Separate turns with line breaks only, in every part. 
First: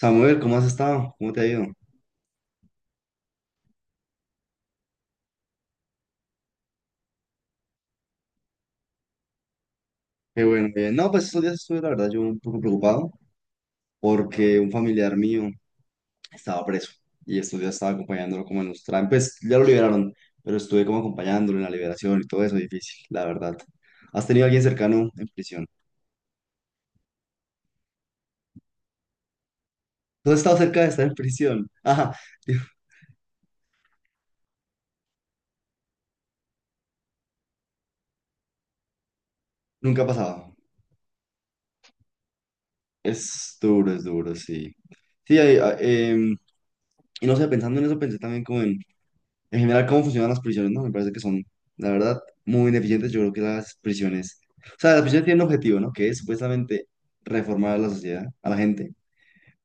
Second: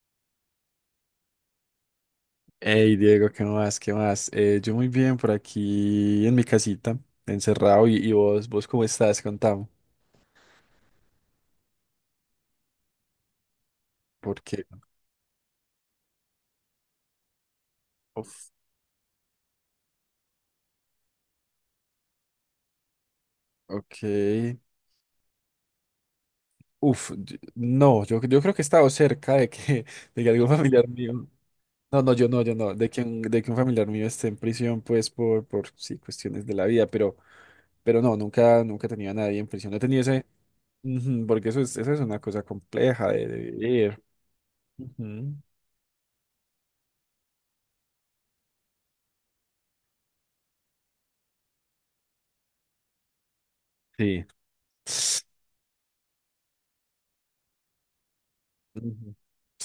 Samuel, ¿cómo has estado? ¿Cómo te ha ido?
Hey Diego, ¿qué más? ¿Qué más? Yo muy bien por aquí en mi casita, encerrado. ¿Y vos cómo estás? Contame.
Qué bueno, bien. No, pues estos días estuve, la verdad, yo un poco preocupado porque
Porque.
un familiar mío estaba preso y estos días estaba acompañándolo
Uf.
como en los trámites. Pues ya lo liberaron, pero estuve como acompañándolo en la liberación y todo eso, difícil, la verdad. ¿Has tenido a
Ok.
alguien cercano en prisión?
Uf, no, yo creo que he estado cerca de que, de que
¿Tú has
algún
estado cerca
familiar
de estar en
mío.
prisión?
No, no,
Ajá,
yo no, yo
digo,
no, de que un familiar mío esté en prisión, pues por, sí, cuestiones de la vida, pero no, nunca he tenido a nadie en prisión. No he tenido
nunca ha
ese.
pasado.
Ujú, porque eso es una cosa compleja de vivir.
Es duro, sí.
Ujú.
Sí, y no sé, pensando en eso, pensé también como en general cómo funcionan las prisiones, ¿no? Me parece que son, la verdad, muy ineficientes. Yo creo que las
Sí.
prisiones, o sea, las prisiones tienen un objetivo, ¿no? Que es supuestamente reformar a la sociedad, a la gente,
Ujú.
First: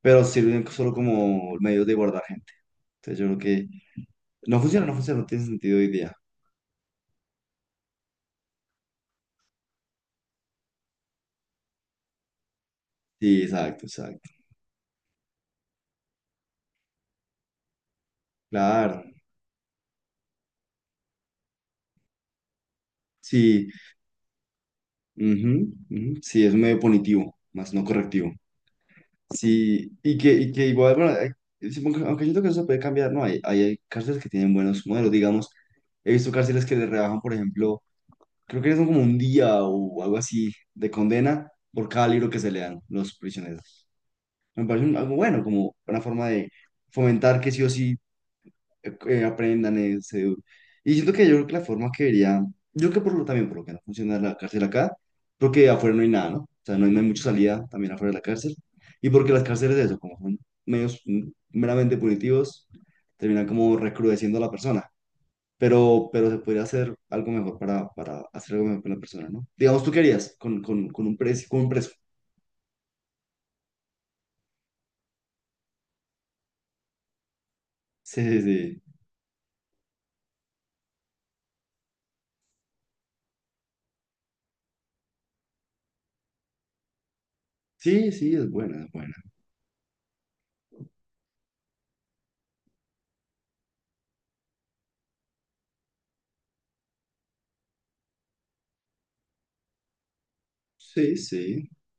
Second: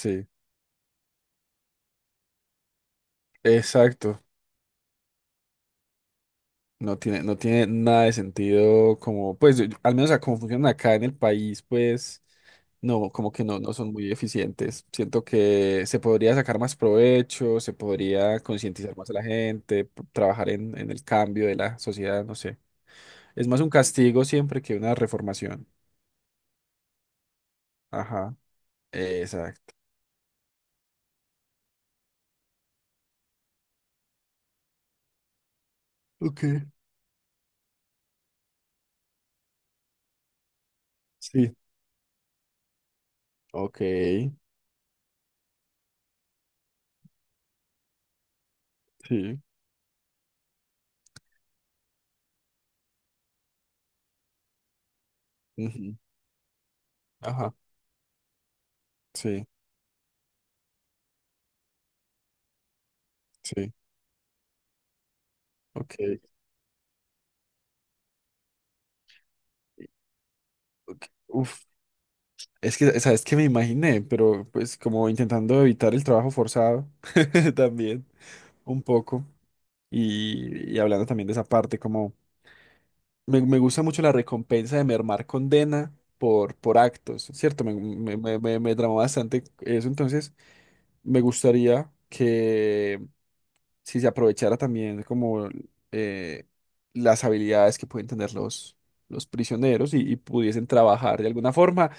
pero sirven solo como medios de guardar gente. Entonces yo creo que
Exacto.
no funciona, no funciona, no tiene sentido hoy día.
No tiene nada de sentido como, pues, al menos a cómo funcionan acá en el país, pues, no, como
Sí,
que no
exacto,
son muy
exacto.
eficientes. Siento que se podría sacar más provecho, se podría concientizar
Claro,
más a la gente, trabajar en el cambio de la sociedad, no sé. Es más
sí,
un castigo siempre que una
ujú,
reformación.
ujú, sí, es un medio punitivo, más no correctivo.
Ajá. Exacto.
Sí, y que igual, bueno, aunque siento que eso se puede cambiar, ¿no? Hay cárceles que tienen buenos modelos, digamos. He visto
Ok.
cárceles que le rebajan, por ejemplo, creo que son como un día o algo así de condena
Sí.
por cada libro que se lean los
Ok.
prisioneros. Me parece un- algo bueno, como una forma de fomentar que sí o sí
Sí.
aprendan eso. Y siento que yo creo que la forma que vería, yo creo que por lo también, por lo que no funciona la cárcel acá, porque afuera
Ujú.
no hay nada, ¿no? O sea, no hay, no hay mucha
Ajá.
salida también afuera de la cárcel. Y porque las
Sí.
cárceles, de eso, como son medios meramente punitivos, terminan
Sí.
como recrudeciendo a la persona.
Ok.
Pero se podría hacer algo mejor para hacer algo mejor con la persona, ¿no? Digamos, ¿tú querías con, con,
Ok.
con un preso, con
Uf.
un preso?
Es que, ¿sabes qué me imaginé? Pero pues como intentando evitar el trabajo forzado también,
Sí, sí,
un
sí.
poco. Y hablando también de esa parte, como me gusta mucho la recompensa de mermar condena por actos, ¿cierto? Me,
Sí,
me,
sí,
me,
es
me, me
buena, es
tramó
buena.
bastante eso, entonces me gustaría que si se aprovechara también como eh, las habilidades que pueden tener los prisioneros y pudiesen
Sí,
trabajar de alguna
sí.
forma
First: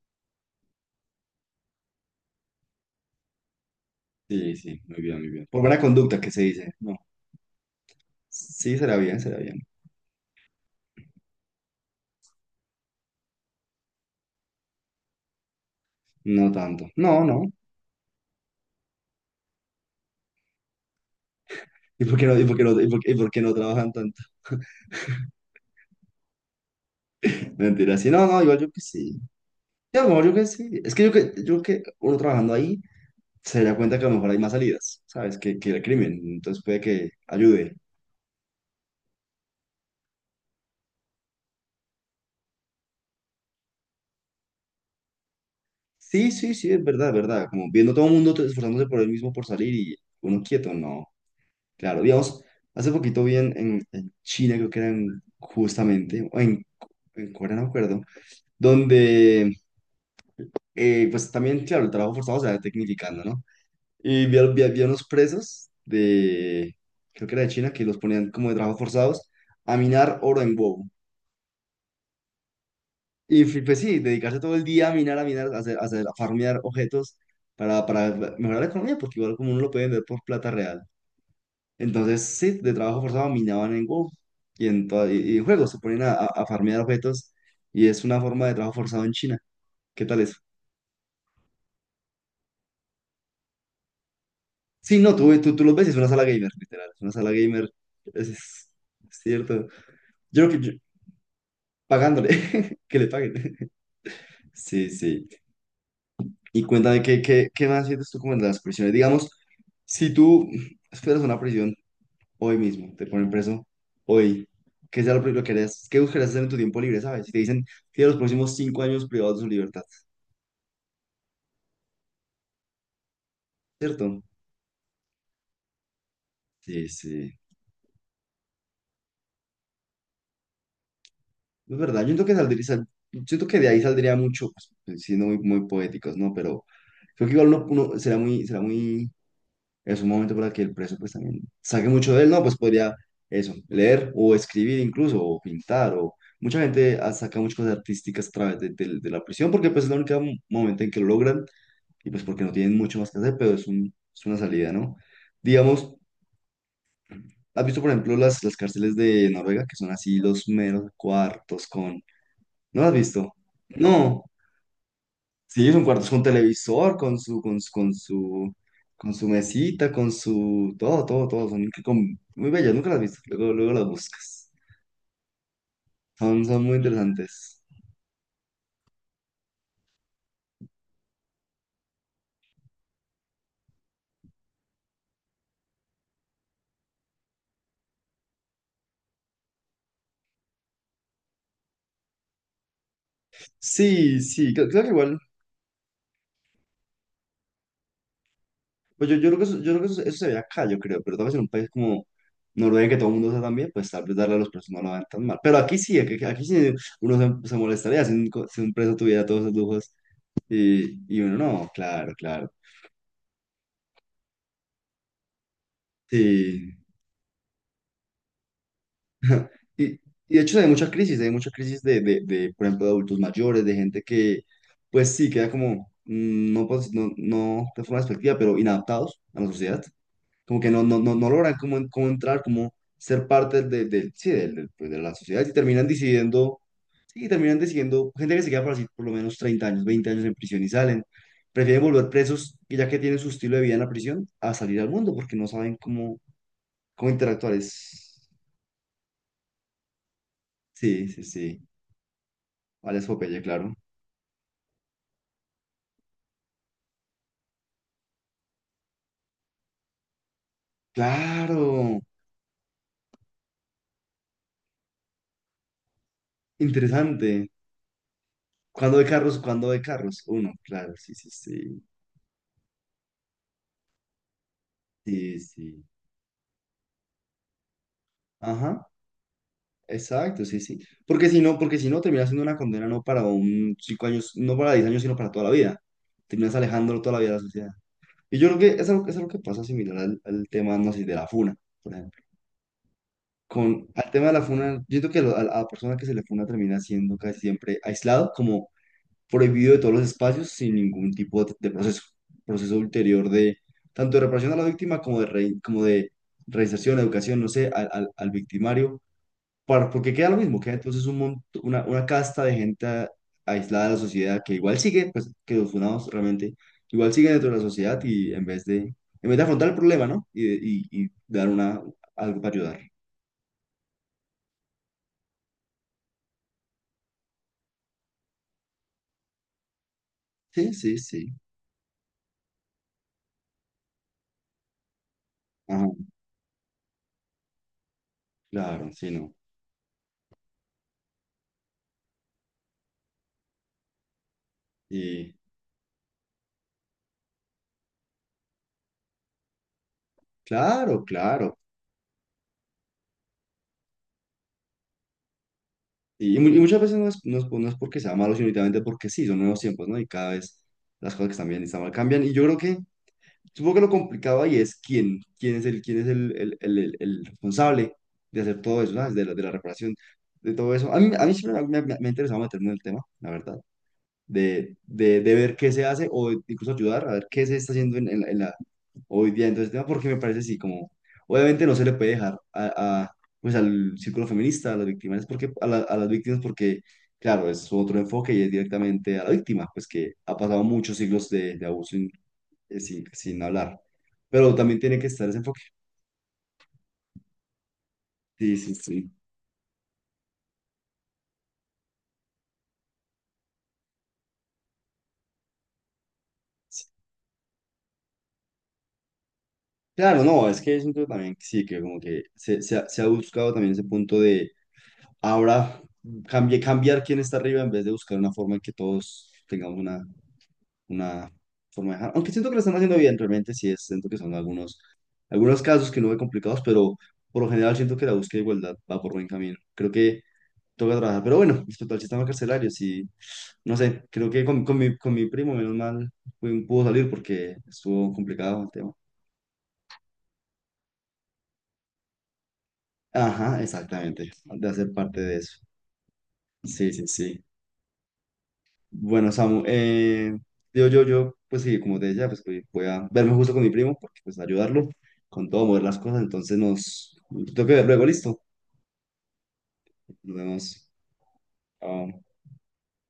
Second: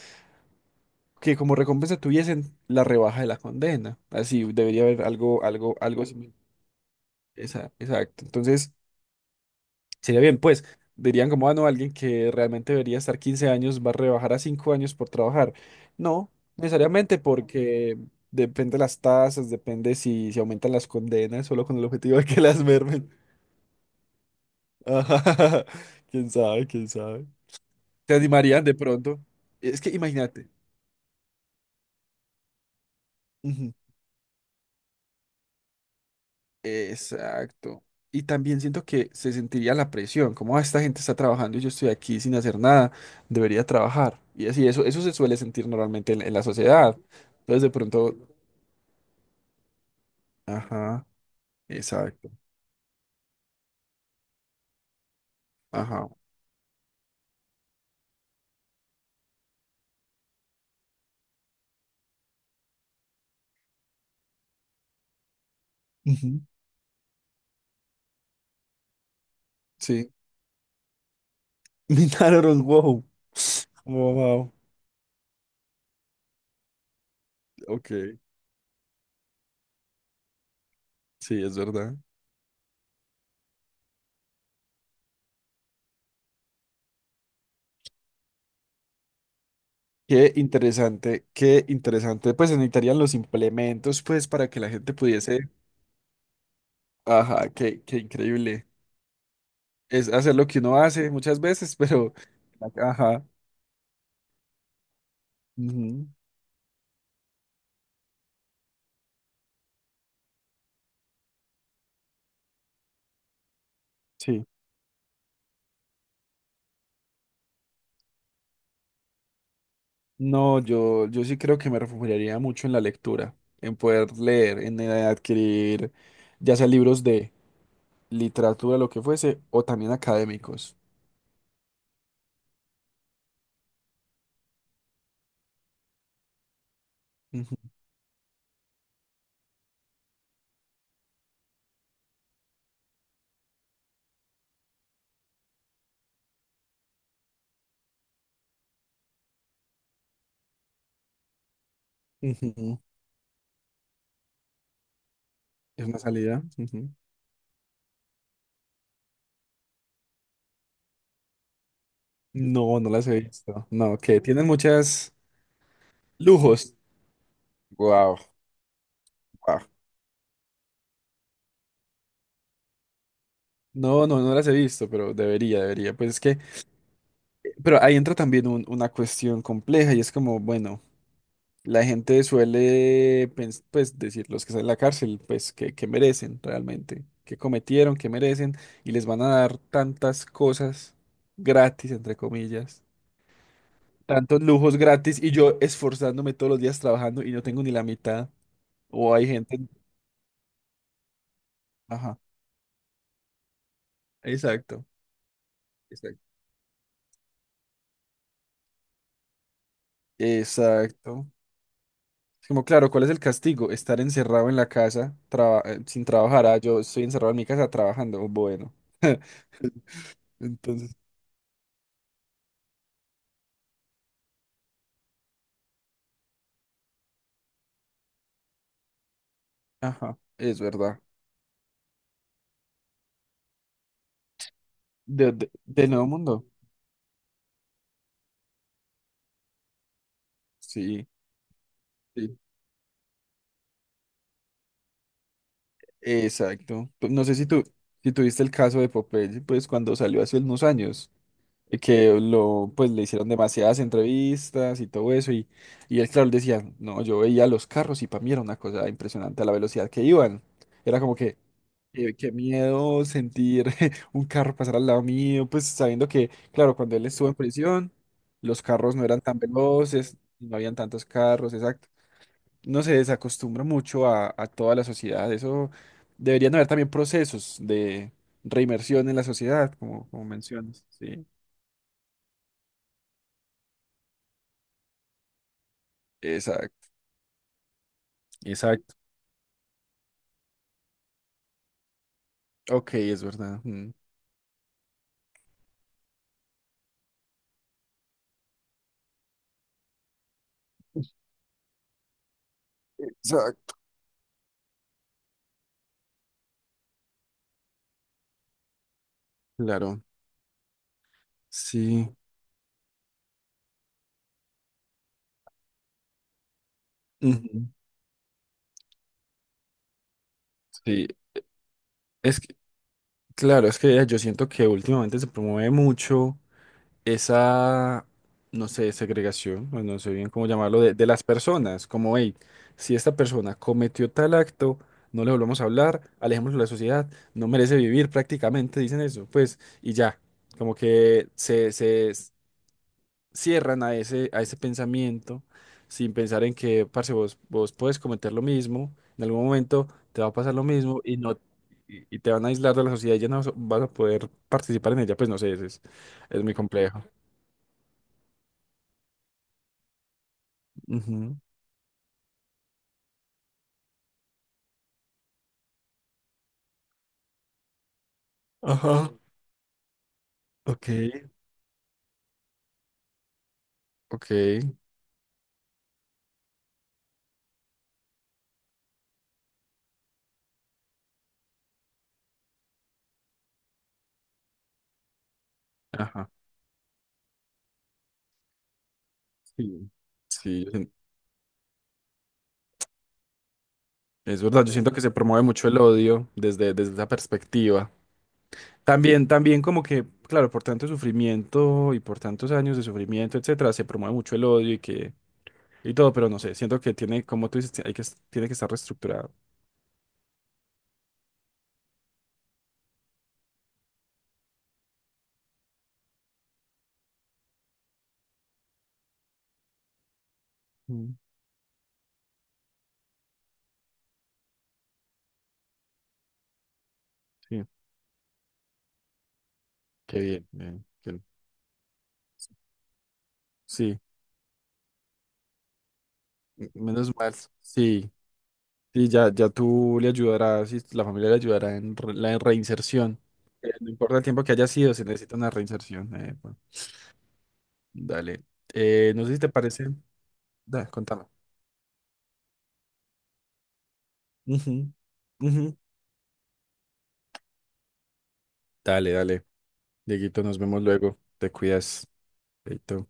que como recompensa tuviesen la rebaja de la condena. Así
Sí, sí,
debería
muy
haber
bien, muy
algo,
bien. Por
algo,
buena
algo
conducta que
similar.
se dice, ¿no?
Exacto. Entonces,
Sí, será bien, será bien.
sería bien, pues, dirían como, ah, no, alguien que realmente debería estar 15 años va a rebajar a 5 años por trabajar. No,
No tanto. No,
necesariamente
no.
porque depende las tasas, depende si se aumentan las condenas, solo con el
¿Y
objetivo
por qué
de
no,
que
y por qué
las
no,
mermen.
y por qué no trabajan tanto?
Ajá. Quién sabe, quién sabe.
Mentira, sí,
Se
no, no, igual
animarían
yo
de
que sí.
pronto. Es que
Yo, a lo mejor yo que
imagínate.
sí. Es que yo que, yo que uno trabajando ahí se
Ujú.
da cuenta que a lo mejor hay más salidas, ¿sabes? Que el crimen. Entonces puede que ayude.
Exacto. Y también siento que se sentiría la presión, como "Ah, esta gente está trabajando y yo estoy aquí sin hacer nada, debería trabajar". Y así, eso se suele sentir normalmente en,
Sí,
en la
sí, sí, es
sociedad.
verdad, es verdad.
Entonces
Como
de
viendo todo el
pronto,
mundo t- esforzándose por él mismo por salir y uno quieto,
ajá,
no. Claro,
exacto,
digamos, hace poquito vi en, en China, creo que era en-
ajá,
justamente, o en Corea, no me acuerdo, donde pues también, claro, el trabajo forzado se va tecnificando, ¿no? Y vi a unos presos
ujú,
de, creo que era de China, que los ponían como de trabajo forzados a
sí.
minar oro en huevo.
Minotaurus, wow.
Y fi- pues sí,
Wow,
dedicarse
wow.
todo el día a minar, a minar, a hacer, a farmear objetos
Ok,
para mejorar la economía, porque igual como uno lo puede vender por plata real.
sí, es verdad.
Entonces, sí, de trabajo forzado minaban en WoW y en, toda- y en juegos se ponen a, a farmear objetos y es una forma de trabajo forzado en China. ¿Qué tal
Qué
eso?
interesante, qué interesante. Pues se necesitarían los implementos, pues, para que la gente
Sí, no, tú,
pudiese,
tú, tú los ves, y es una sala gamer, literal. Es una sala
ajá,
gamer,
qué
es,
increíble.
es- cierto.
Es hacer lo
Yo
que
creo que yo-
uno hace muchas veces, pero,
Pagándole, que le
ajá,
paguen. Sí, sí.
ujú,
Y cuéntame, ¿qué más sientes tú como en las prisiones? Digamos, si tú esperas una prisión hoy mismo, te ponen preso
sí.
hoy, ¿qué sea lo primero que harías? ¿Qué buscarías hacer en tu tiempo libre, sabes? Si te dicen, tienes los próximos 5 años privados de su libertad,
No, yo sí creo que me refugiaría mucho en la lectura, en poder
¿cierto?
leer, en adquirir ya sea
Sí,
libros de
sí.
literatura, lo que fuese, o también académicos.
Es verdad, yo siento que saldría, sal- siento que de ahí saldría mucho, pues, siendo muy, muy poéticos, ¿no? Pero creo que igual
Ujú,
uno, uno será muy, es un momento para que el preso pues también saque mucho de él, ¿no? Pues podría eso, leer o escribir incluso, o pintar, o mucha gente saca muchas cosas artísticas a través de, de la prisión, porque pues es el único momento en que lo logran, y pues porque no tienen
ujú.
mucho más que hacer, pero es un, es una salida, ¿no?
Es
Digamos,
una salida. Ujú.
¿has visto por ejemplo las, cárceles de Noruega, que son así los meros cuartos?
No,
¿No la
no
has
las he
visto?
visto. No, que
No.
tienen muchas
Sí, es un cuarto, es un
lujos.
televisor con su,
Wow,
con su
wow.
mesita, con su, todo, todo, todo. Son muy bellas, nunca las has visto. Luego, luego las
No, no, no las
buscas.
he visto, pero debería, debería. Pues es que,
Son, son muy interesantes.
pero ahí entra también una cuestión compleja y es como, bueno. La gente suele, pues, decir los que están en la cárcel, pues, que merecen realmente, que cometieron, que merecen, y les van a dar tantas cosas gratis, entre comillas,
Sí,
tantos
sí, creo,
lujos
creo que igual.
gratis, y yo esforzándome todos los días trabajando y no tengo ni la mitad.
Pues
O
yo,
hay
yo creo que, eso,
gente,
yo creo que eso se ve acá, yo creo, pero tal vez en un país como
ajá,
Noruega, que todo el mundo usa también, pues tal vez darle a los presos no
exacto,
lo vean tan mal. Pero aquí sí, aquí,
exacto.
aquí sí uno se molestaría si un, si un preso tuviera todos esos lujos y
Exacto.
uno no, claro,
Es
claro.
como, claro, ¿cuál es el castigo? Estar encerrado en la casa sin trabajar. Ah,
Sí.
yo estoy encerrado en mi casa trabajando. Bueno.
Y, y de hecho hay mucha
Entonces,
crisis, hay mucha crisis de, por ejemplo, de adultos mayores, de gente que, pues sí, queda como, no, pues, no, no de forma despectiva, pero inadaptados a la sociedad,
ajá, es
como que no,
verdad.
logran cómo, en- cómo entrar, cómo ser parte del, sí, del, pues, de la sociedad y terminan
Del Nuevo Mundo.
decidiendo, sí, terminan decidiendo, gente que se queda por así por lo menos 30 años, 20 años en prisión y salen,
Sí,
prefieren volver
sí,
presos, y ya que tienen su estilo de vida en la prisión, a salir al mundo porque no saben cómo,
exacto.
cómo
No sé si
interactuar.
tú, si tuviste el caso de Popeye, pues cuando salió hace unos
Sí,
años,
sí, sí,
que lo, pues
vale, es
le hicieron
epopeya, claro.
demasiadas entrevistas y todo eso, y él, claro, él decía, no, yo veía los carros y para mí era una cosa impresionante a la velocidad que iban. Era como que,
Claro,
qué miedo sentir un carro pasar al lado mío, pues sabiendo que, claro, cuando él estuvo en
interesante.
prisión, los carros
¿Cuándo
no
de
eran
carros?
tan
¿Cuándo de
veloces,
carros? Uno,
no habían
claro,
tantos
sí, sí,
carros,
sí.
exacto. No se desacostumbra mucho a toda la sociedad.
Sí,
Eso
sí.
deberían haber también procesos de
Ajá,
reinmersión en la sociedad, como,
exacto, sí, sí.
mencionas. Sí,
Porque si no, terminas siendo una condena no para un 5 años, no para 10 años, sino para toda la vida. Terminas
exacto,
alejándolo toda la vida de la sociedad. Y yo creo que
exacto.
es algo que pasa similar al, al tema, no sé, de la funa, por ejemplo.
Ok, es verdad.
Con,
Mm.
al tema de la funa, yo creo que lo- a la persona que se le funa termina siendo casi siempre aislado, como prohibido de todos los espacios sin ningún tipo de proceso, proceso ulterior de
Exacto.
tanto de reparación a la víctima como de, re- como de reinserción, educación, no sé, al, al victimario, para,
Claro,
porque queda lo mismo, queda entonces un mont- una
sí.
casta de gente aislada de la sociedad que igual sigue, pues que los funados realmente igual siguen dentro de la
Ujú.
sociedad y en vez de afrontar el problema, ¿no? Y, y,
Sí,
y dar una,
es
algo para
que,
ayudar.
claro, es que yo siento que últimamente se promueve mucho esa, no sé, segregación, o no sé bien cómo
Sí,
llamarlo, de,
sí,
de las
sí.
personas, como, hey, si esta persona cometió tal acto, no le volvamos a
Ajá,
hablar, alejémoslo de la sociedad, no merece vivir prácticamente,
claro,
dicen
sí,
eso,
no.
pues, y ya, como que cierran a ese
Y
pensamiento sin pensar en que, parce, vos puedes cometer lo mismo, en algún momento te va a pasar lo mismo
claro,
y no...
claro.
Y te van a aislar de la sociedad y ya no vas a poder participar en ella, pues no sé, es
Y,
es muy
y muchas veces
complejo.
no es, no es porque sea malo, sino únicamente porque sí, son nuevos tiempos, ¿no? Y cada vez las cosas que
Ujú.
están bien y están mal cambian. Y yo creo que, supongo que lo complicado ahí es quién, quién es el, el responsable de hacer todo eso,
Ajá.
¿sabes? De la reparación, de todo
Ok,
eso. A mí siempre me ha interesado meterme en el tema, la verdad,
ok.
de, de ver qué se hace o incluso ayudar a ver qué se está haciendo en hoy día en todo este tema, porque me parece así como, obviamente no se le puede dejar a, pues al círculo feminista, a las víctimas, porque, a, a las
Ajá.
víctimas, porque, claro, es otro enfoque y es directamente a la víctima, pues
Sí.
que ha pasado
Sí,
muchos siglos de abuso sin, hablar,
es
pero
verdad. Yo
también
siento
tiene
que
que
se
estar ese
promueve
enfoque.
mucho el odio desde esa perspectiva.
Sí, sí, sí.
También, también como que, claro, por tanto sufrimiento y por tantos años de sufrimiento, etcétera, se promueve mucho el odio y que y todo, pero no sé, siento que tiene, como tú dices, hay que, tiene que estar reestructurado.
Claro, no, es que es un tema también, que sí, que como que se ha buscado también ese punto de ahora cambiar quién está arriba en vez de buscar una forma en que todos tengamos
Mm.
una forma de dejar. Aunque siento que lo están haciendo bien, realmente sí es, siento que son algunos casos que no ve complicados, pero por lo
Sí.
general siento que la búsqueda de igualdad va por buen camino. Creo
Qué
que
bien. Bien,
toca trabajar. Pero bueno, respecto al sistema carcelario, sí, no
sí,
sé, creo que con, con mi primo, menos mal, pudo salir
menos mal.
porque
Sí.
estuvo complicado el tema.
Sí, ya, ya tú le ayudarás y la familia le ayudará en la reinserción.
Ajá,
No importa el
exactamente,
tiempo que haya
de hacer
sido, se
parte
necesita
de
una
eso.
reinserción. Bueno,
Sí, sí, sí.
dale. No
Bueno,
sé si te
Samu,
parece. Da,
digo yo,
contame.
pues sí, como te decía, pues voy a verme justo con mi primo, porque pues ayudarlo
Ujú,
con
ujú.
todo, mover las cosas, entonces nos, tengo que ver luego, listo,
Dale, dale.
nos
Dieguito, nos vemos
vemos.
luego. Te cuidas.
Chao.
Chaito.